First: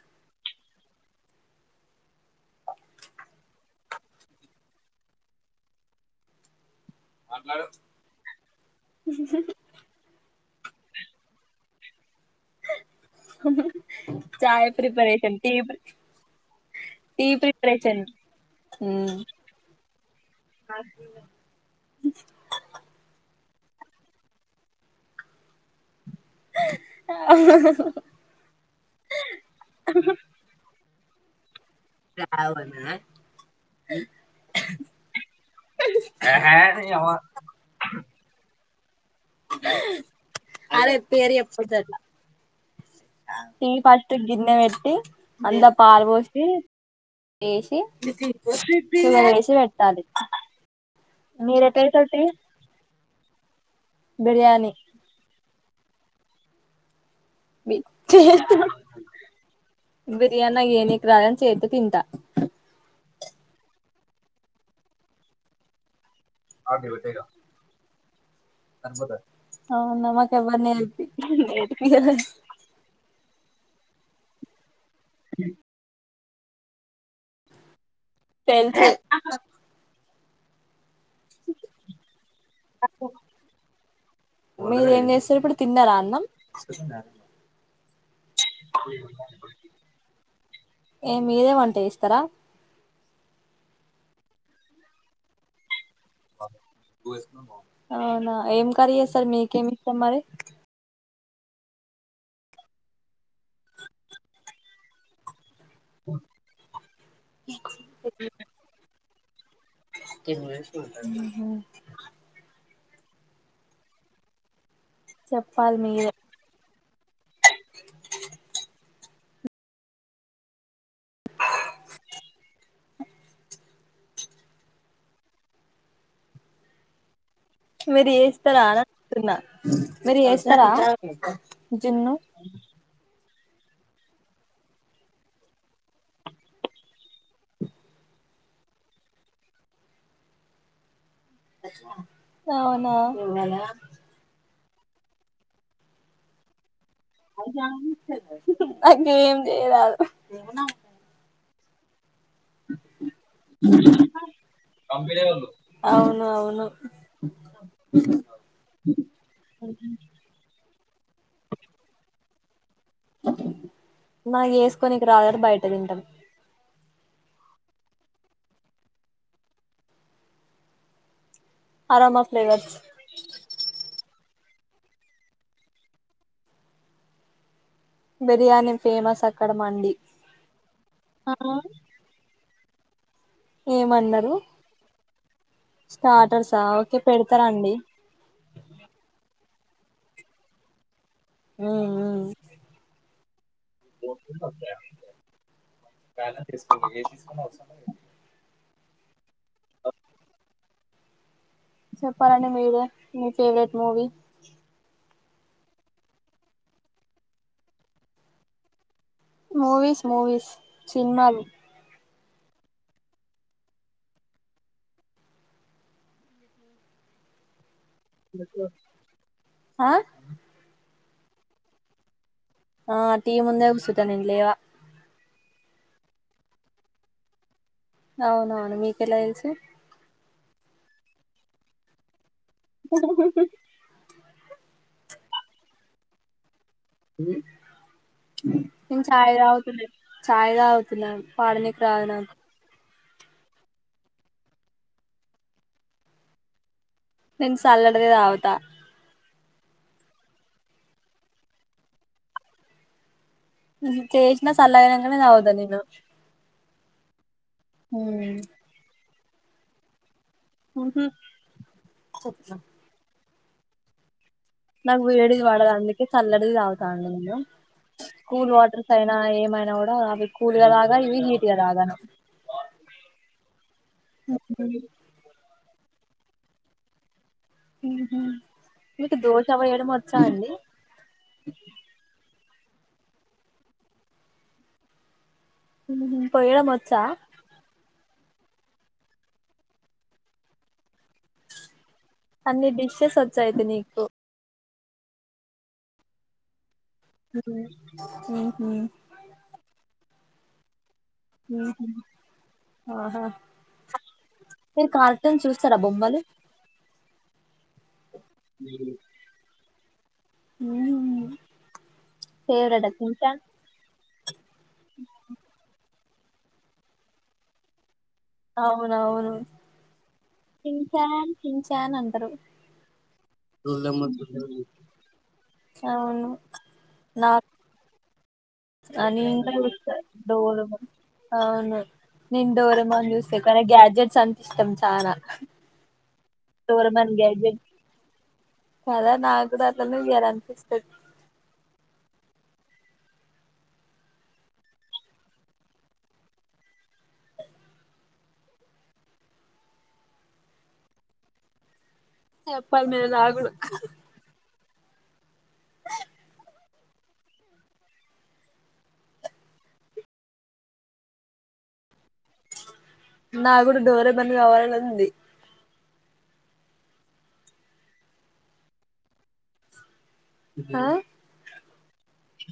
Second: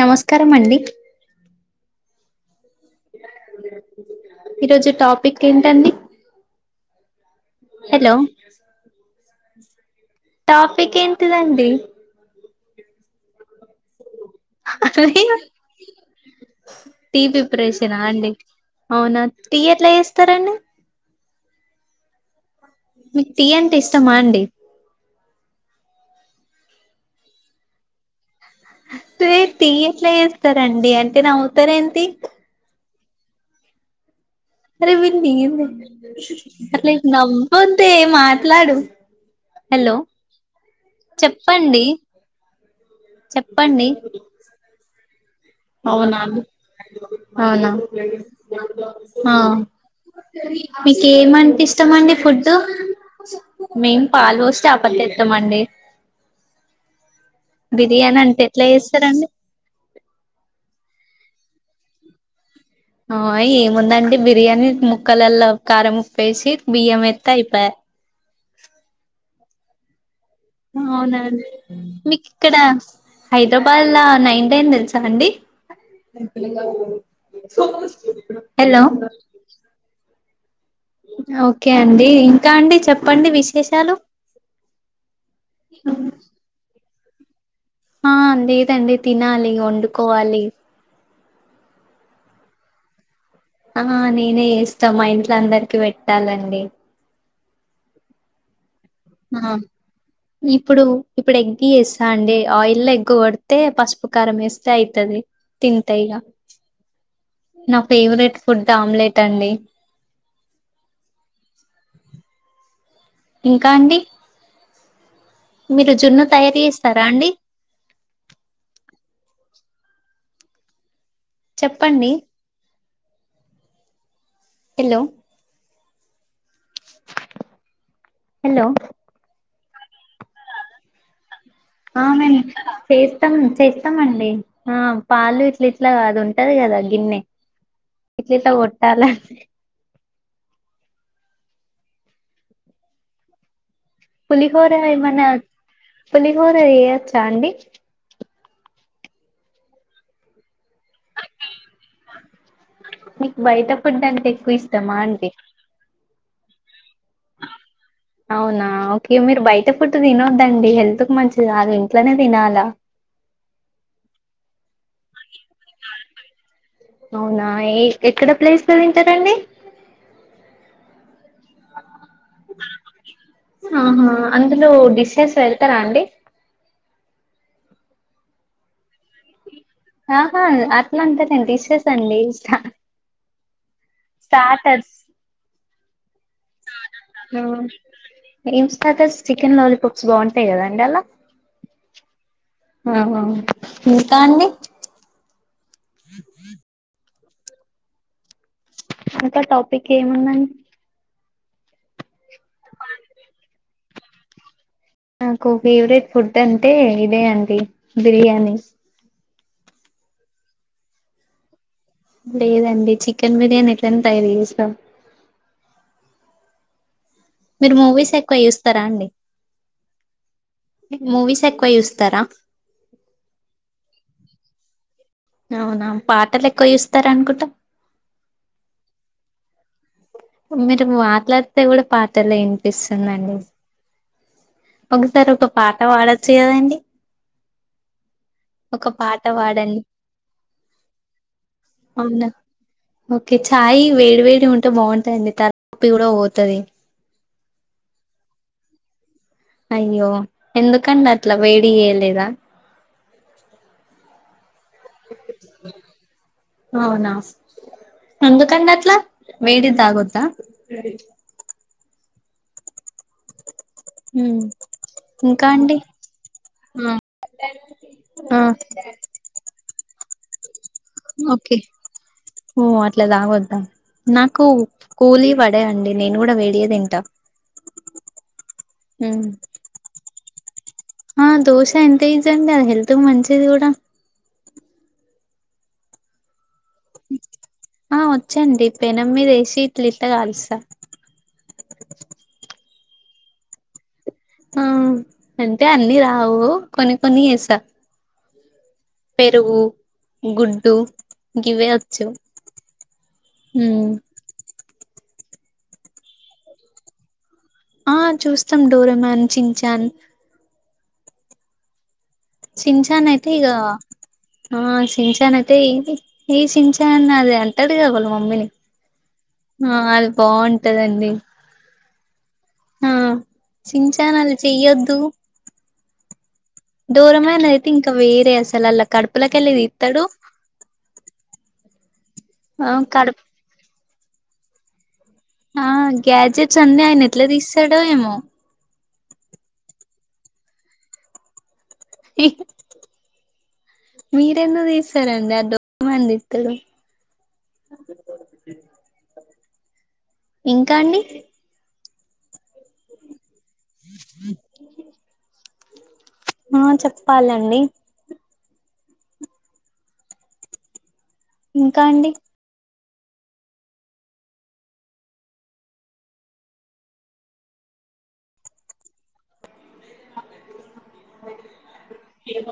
నమస్కారమండి ఈరోజు టాపిక్ ఏంటండి హలో టాపిక్ ఏంటిదండి చాయ అదే ప్రిపరేషన్ టి టీ ప్రిపరేషన్ అండి అవునా టీ ఎట్లా చేస్తారండి మీకు టీ అంటే ఇష్టమా అండి అవును టీ ఎట్లా చేస్తారండి అంటే నవు రావనా అరే వీ ఏంది అట్లా నవ్వోదే మాట్లాడు హలో అదేపేరు చెప్పేది చెప్పండి అట్లా టి చెప్పండి ఫస్ట్ గిన్నె వెట్టి అంద పాలు అవునా అండి? పోసి అవునా వేసి షుగర్ వేసి పెట్టాలి మీకు ఏమంట మీరు ఎట్లా చేస్తారు ఇష్టమండి టీ ఫుడ్ మేం పాలు వోస్ బిర్యానీ ఆపత్ ఎత్తాం అండి బిర్యానీ అంటే ఎట్లా చేస్తారండి బిర్యానా ఏని క రాాల చేత తింట ఆ ఏముందండి బిర్యానీ ముక్కలలో కారం ముప్పేసి బియ్యం ఎత్ అయిపోయా అవున అవునండి మీకు ఇక్కడ హైదరాబాద్లా నైన్ టైన్ తెలుసు అండి హలో పెన్సిల్ ఓకే అండి ఇంకా అండి చెప్పండి విశేషాలు మీరేం చేస్తారు ఇప్పుడు తిన్నారా అన్నం ఆ లేదండి తినాలి వండుకోవాలి ఏ మీదే వంట ఇస్తారా ఆ నేనే చేస్తాం మా ఇంట్లో అందరికి పెట్టాలండి అవునా ఏం కర్రీ చేస్తారు ఆ మీకేమి ఇష్టం మరి ఇప్పుడు ఇప్పుడు ఎగ్గి వేస్తా అండి ఆయిల్ ఎగ్ కొడితే పసుపు కారం వేస్తే అవుతది తింటాైగా నా ఫేవరెట్ ఫుడ్ ఆమ్లెట్ అండి త వ ఇంకా అండి చెప్పాలి మీరు మీరే జున్ను తయారు చేస్తారా అండి చెప్పండి హలో మీరు హలో వస్తారాస్తున్నా మీరు వస్తారా ఆ మేం ఫేస్ ఇస్తాం చేస్తామండి ఆ పాలు ఇట్లా ఇట్లా కాదు ఉంటది కదా గిన్నె ఇట్లి త గోటాలజ అవునా పలి హ ర మన పలిలీ హ రీ అ అే ఏం చేయరాదు మీకు బయటప్పటి దంటే ఎక్కువ ఇస్తామా అంటే అవును అవును అవునా ఓకే మీరు బయట పుట్టు తినవద్దండి హెల్త్ మంచిది ఆగా ఇంట్లోనే తినాల నా వేసుకొనికు రాలారు బయట తింటాం అవునా ఏ ఎక్కడ ప్లేస్ క వింటారండి అరోమా ఫ్లేవర్స్ ఆహా అందులో డిషెస్ వెళ్తారా అండి బిర్యానీి ఫేమస్ అ ఆహా ఆత్మ అంటారే అంటి ఇచ్చేస్ అండి ఇష్ట ఏమన్నారు స్టార్టర్సా ఓకే పెడతారండి ఏంస్టార్ట చికెన్ లాలీపాప్స్ బాగుంటాయి్ కదాండి అలా అ ఆహా ఇంకా అండి తీసుకు ఏ చ అవసర అకా టాపిక్ ఏముందండి చెప్పాలడి మీరే మీ ఫేవరెట్ మూవీ నాకు ఫేవరెట్ ఫుడ్ అంటే ఇదే అండి బిర్యానీ మూవీస్ మూవీస్ సినిమాలు లేదండి చికెన్ బిర్యానీ ఎట్లని తయారు చేస్తాం మీరు మూవీస్ ఎక్కువ ఇూస్తారా అండి ఆ మూవీస్ ఎక్కువ చూస్తారా ఆ టీ ముందే గుసుంటా నే లేవా అవునా పాటలు ఎక్కువ చెస్తార అనుకుంటా అవునవును మీకెలా తెలుసు మీరు మాట్లాడితే కూడా పాటలె వినిపిస్తుందండి ఒకసారి ఒక పాట పాడొచ్చు కదండి ఏ [inaudible] ఒక నేను పాట చాయ్ పాడండి తాగుతున్న చాయ్ తాగుతున్న పాడనికే రాదు అవునా నాకు ఓకే ఛాయ్ వేడి వేడి గా ఉంటే బాగుంటది తలనొప్పి కూడా పోతది నేన్ చల్లడదే తాగుతా అయ్యో ఎందుకండి అట్లా వేడి చేయలేదా చేసినా సల్లగైనంకనే తాగుతా నేను అవునా హ్మ్ ఎందుకండఅట్లా వేడి తాగొద్దా మ్ [unintelligible] ఉమ్ నాకు వేడిది ఇంకా పడదు అండి అందుకే చల్లడిది తాగుతా ఆ నేను ఆ కూల్ వాటర్స్ తాగిన ఏమైనా కూడా అవి అ ఇవి నీట్ గా ఓకే తాగను ఓ అట్లా తాగొద్దా నాకు కూలీ పడేయండి నేను కూడా వీడియో తింటా మ్ మీకు ఉమ్ దోష వేయడం వచ్చా అండి ఆ దోశ [unintelligible] హెల్త్ కి మంచిది కూడా పోయడం వచ్చా ఆ వచ్చండి పెనంమీద ఏషి ఇట్ల ఇట్ల కాలుస్తా అన్ని డిష్షెస్ వచ్చా అండి మీకు ఆ అంటే అన్ని రావు కొన్ని కొన్ని చేస్తా ఉహు పెరుగు గుడ్డు గివె వచ్చు ఆహా మ్ మీరు కార్టూన్ చూస్తారా బొమ్మలు ఆ చూస్తాం డోరమాన్ చించాన్ ఉ చింన్చాన్ అయితే ఈగ ఆ ఛింన్చాన్ అయితే ఏంటి ఏ చింగ్ చాంగ్ అల్లె అంతడు గా ఒకళ్ళు మమ్మీని అవునవును ఆ అది బాగుంటదండి చించాన్ చించాన్ అంటారు హ చింగ్ న్చాన్ అలా చేయొద్దు అవును డోరేమాన్ ఐతే ఇంకా వే [unintelligible] డోరేమాన్ అవునా నేను ఆ డోరేమాన్ కడప్ చూస్థా కానీ గ్యాడ్జెట్స్ అంత ఇష్టం చానా ఆ గ్యాజెట్స్ అన్నీ ఆయన డోరేమోన్ ఎట్లా గ్యాడ్జెట్ తీసాడో ఏమో కదా నాకు కూడా అట్లానే చేయాల అనిపిస్తది ఇ మీరెందుకు తీసారడి ఆ డోరేమాన్ తీస్తడు [unintelligible] ఇంకా అండి చెప్పాలా మీరు రాగుడు [inaudible] ఆ చెప్పాలండి ఇంకా అండి నాకూడా డోరేమాన్ కావాలని ఉంది ఆ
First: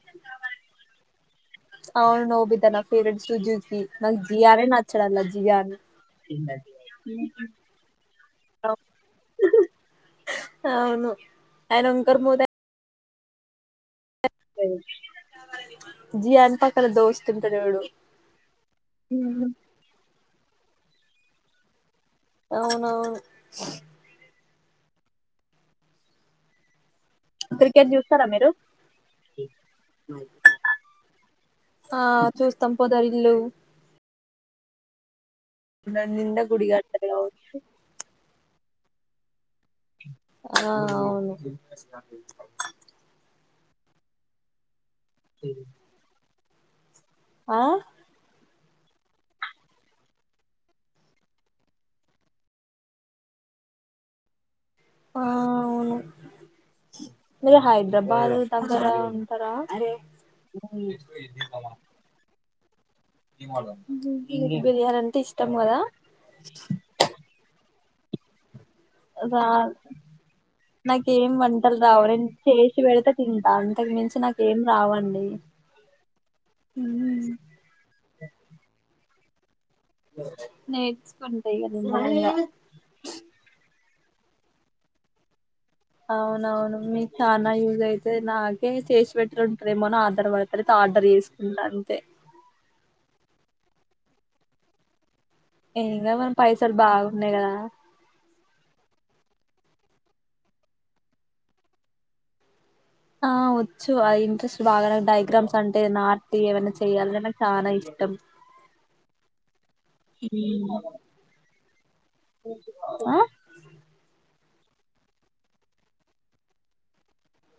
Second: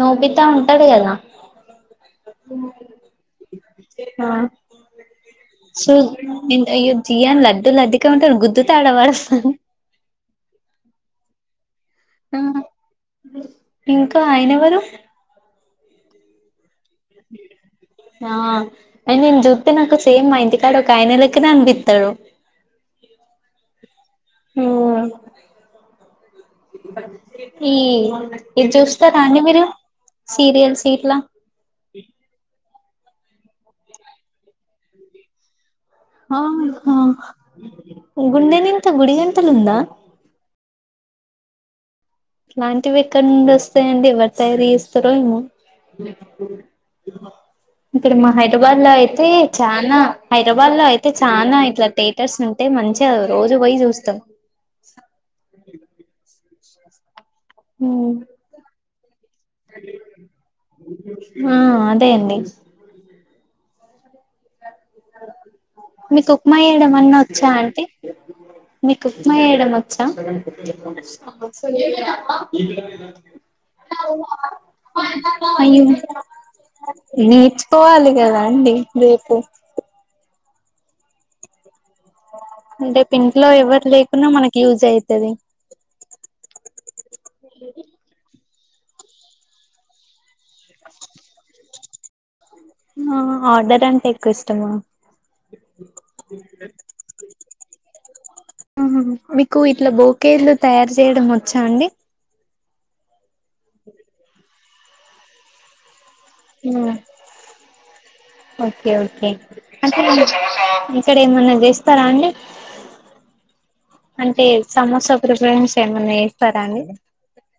నోటితో ఉంటాడు కదా అవును నోబితా నా ఫేవరెట్ సుజకి నా ఆ జియానేే నాచ్చడు జియాను చూ అయ్యో జియన్ లడ్డుూ లడ్డుగా ఉంటడు గుద్దుతా ఆడబడేస్తాడ్ అవును ఆయన వంకర మోతాయన ఇంకా ఆయన ఎవరు జీ ఎపా ఆ అ నేను జుతే నాకు సేమ్ అయింత కాడు ఆయన లెక్కనే అనిపిస్తాడు అవునవును హ ఈ క్రికెట్ చూస్తారా మీరు ఇది చూస్తారా అండి మీరు సీరియల్స్ ఇట్లా ఆ చూస్తాం పోదారు ఇల్లు దాని నిండా గుడి ఆహా కట్టారు కావచ్చు గుండెనిండా గుడి గంటలు ఉందా ఆ అవును ఇలాంటివి ఎక్కడ నుండి వస్తాయంండి ఎవరు తయారు చేస్తారో ఏమో ఆ ఇక్కడ మాహ హైదరాబాద్ లో అయితే చానా హైదరాబాద్ లో అయితే చాలనా ఇట్లా థియేటర్స్ ఉంటే మంచిగా అ రోజు పోయి చూస్తాం ఆ అవును మీరి హైదరాబాద్ దగ్గర ఉంటారా ఆ అదే అండి మీకు బిర్యానీ అంటే ఇష్టం కదా మీకు ఉప్మా ఏడ ఏమన్నా వచ్చా అంటే రా నాకేం వంటలు రావు నేను చేసి పెడతే తింటా అంత అంతకు మించి నాక ఏం రావండి అయ్యో నేర్చుకోవాలి కదా అండి రేపు నేర్చుకుంటా నిమ్మలంగా రేపు ఇంట్లో ఎవరు లేకున్నా మనకి యూజ్ అవుతుది అవునవును మీకు చనాా యూజ్ అయితే నాకే చేసి పెెట్టర్ ఉంటారేమోనో ఆధారపడిత ఎతే ఆర్డర్ చేసుకుంటా అంతే ఆర్డర్ అంటే ఎక్కువ ఇష్టమా ఇకా మన పైసలు బాగున్నాయి కదా మీకు ఇట్లా బోకేలు తయారు చేయడం వచ్చా అండి ఆ వచ్చు అది ఇంట్రెస్ట్ బాగా డయాగ్రామ్స్ అంటే నా ఏమన్నా చేయాలికు చాలా ఇష్టం అక్కడ ఇక్కడ ఏమన్నా చేస్తారా అండి ఆ అంటే సమోసా ప్రిపరేషన్స్ ఏమన్నా చేస్తారా అండి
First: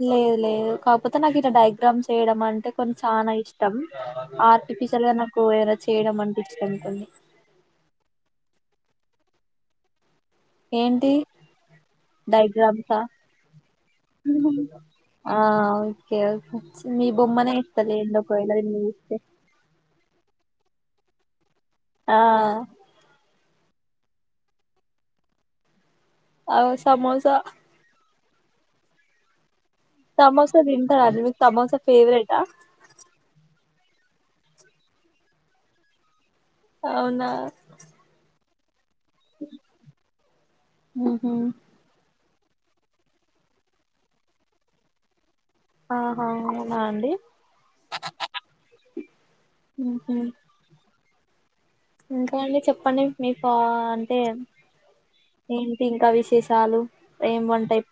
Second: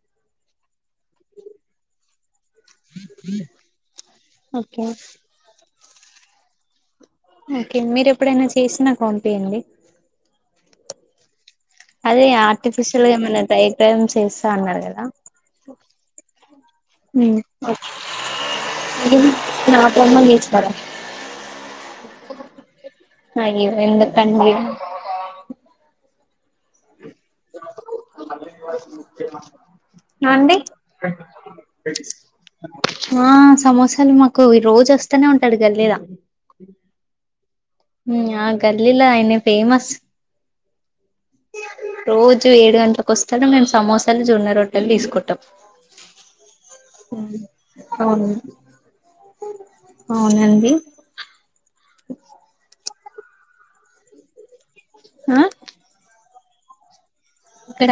లేదు లేదు కాకపోతే నాకు ఇలా డయాగ్రామ్స్ చేయడం అంటే అంటే కొ చాలా ఇష్టం ఓకే ఆర్టిఫిషియల్ గా నాకు ఏ చేయడం అనిపించింటుంది ఓకే మీరు ఎప్పుడైనా చేసినా నాకు పంపియ్యండి ఏంటి అదే డైగ్రామ్సా ఆర్టిఫిషియల్ గా ఏమనా డ్రై డ్రయం చేస్తా అన్నారు కదా ఆ ఓకే మీ బొమ్మనే ఇస్తలే ఒకవేళ నేను ఏస్తే మదా అే ఎందు కండ ఆ సమోసా అండి సమోసా తింటారా అండి మీకు సమోసా ఫేవరెటా ఆ సమోసా అసలు మాకు ఈ రోజు వస్తేనే ఉంటాడు గల్లీల అవునా ఆ గల్లీలో అయిన ఫేమస్ ఆహా రోజు ఏడు గంటలకు వస్తారు మేము సమోసాలు జొన్న రొట్టలు తీసుకుంటాం ఆహా అవునా అండి ఉమ్ అవును ఉహు అవునండి ఇంకా అండి చెప్పండి మీకు ఆ అంటే ఆ ఏంటి ఇంకా విశేష షాలు ఇక్కడ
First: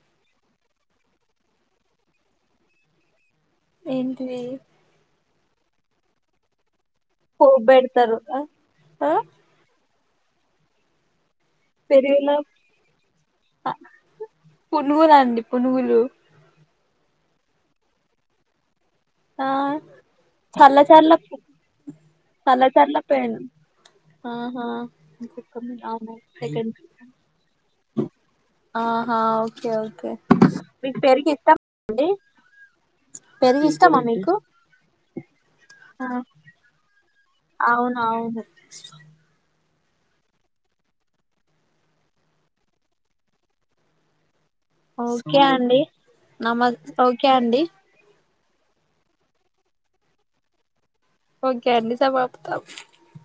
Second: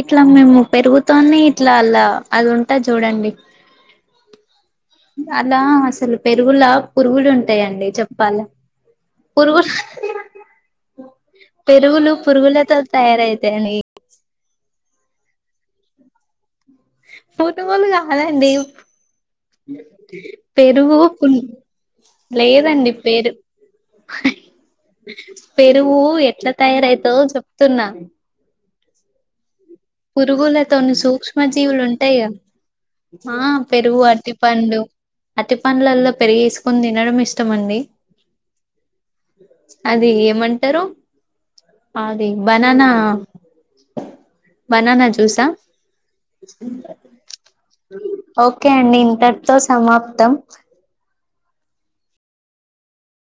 ఇట్లా మేము పెరుగుతోనే ఇట్లల్లా అది ఉంటద్ చూడండి ఏంటి అలా అసలు పెరుగులా పురుగులు పోపు ఉంటాయంండి పెడతారు చెప్పాల ఆ ఆ పురుగు పెరుగులు పెరుగులో పురుగులతో తయారయితా యండి పునుగు లండి పునుగులు పొద్దుకులు కావాలండి ఆ పెరుగు చల్లచర్ల కున్ లేదండి చల్లచర్ల పెన్ పెరుగ్ ఆహా పెరుగు అవును ఎట్ల సెకండ్ తయారయిద్దో చెప్తున్నా ఆహ ఒ పురుగులతో సూక్ష్మ జీవులు అండి ఉంటాయి గా ఆ పెరుగు రు ఇష్టమా అతి మీకు పంలు అతి పండ్లలో పెరిగేసుకొని తినడం ఇష్ట అవునవును అది ఏమంటరు అది బననా బనాన ఓకే జ్యూసా అండి నమ ఓకే అండి ఓకే అండి ఇంతట్తో సమాప్తం ఓకే అండి సమాప్తం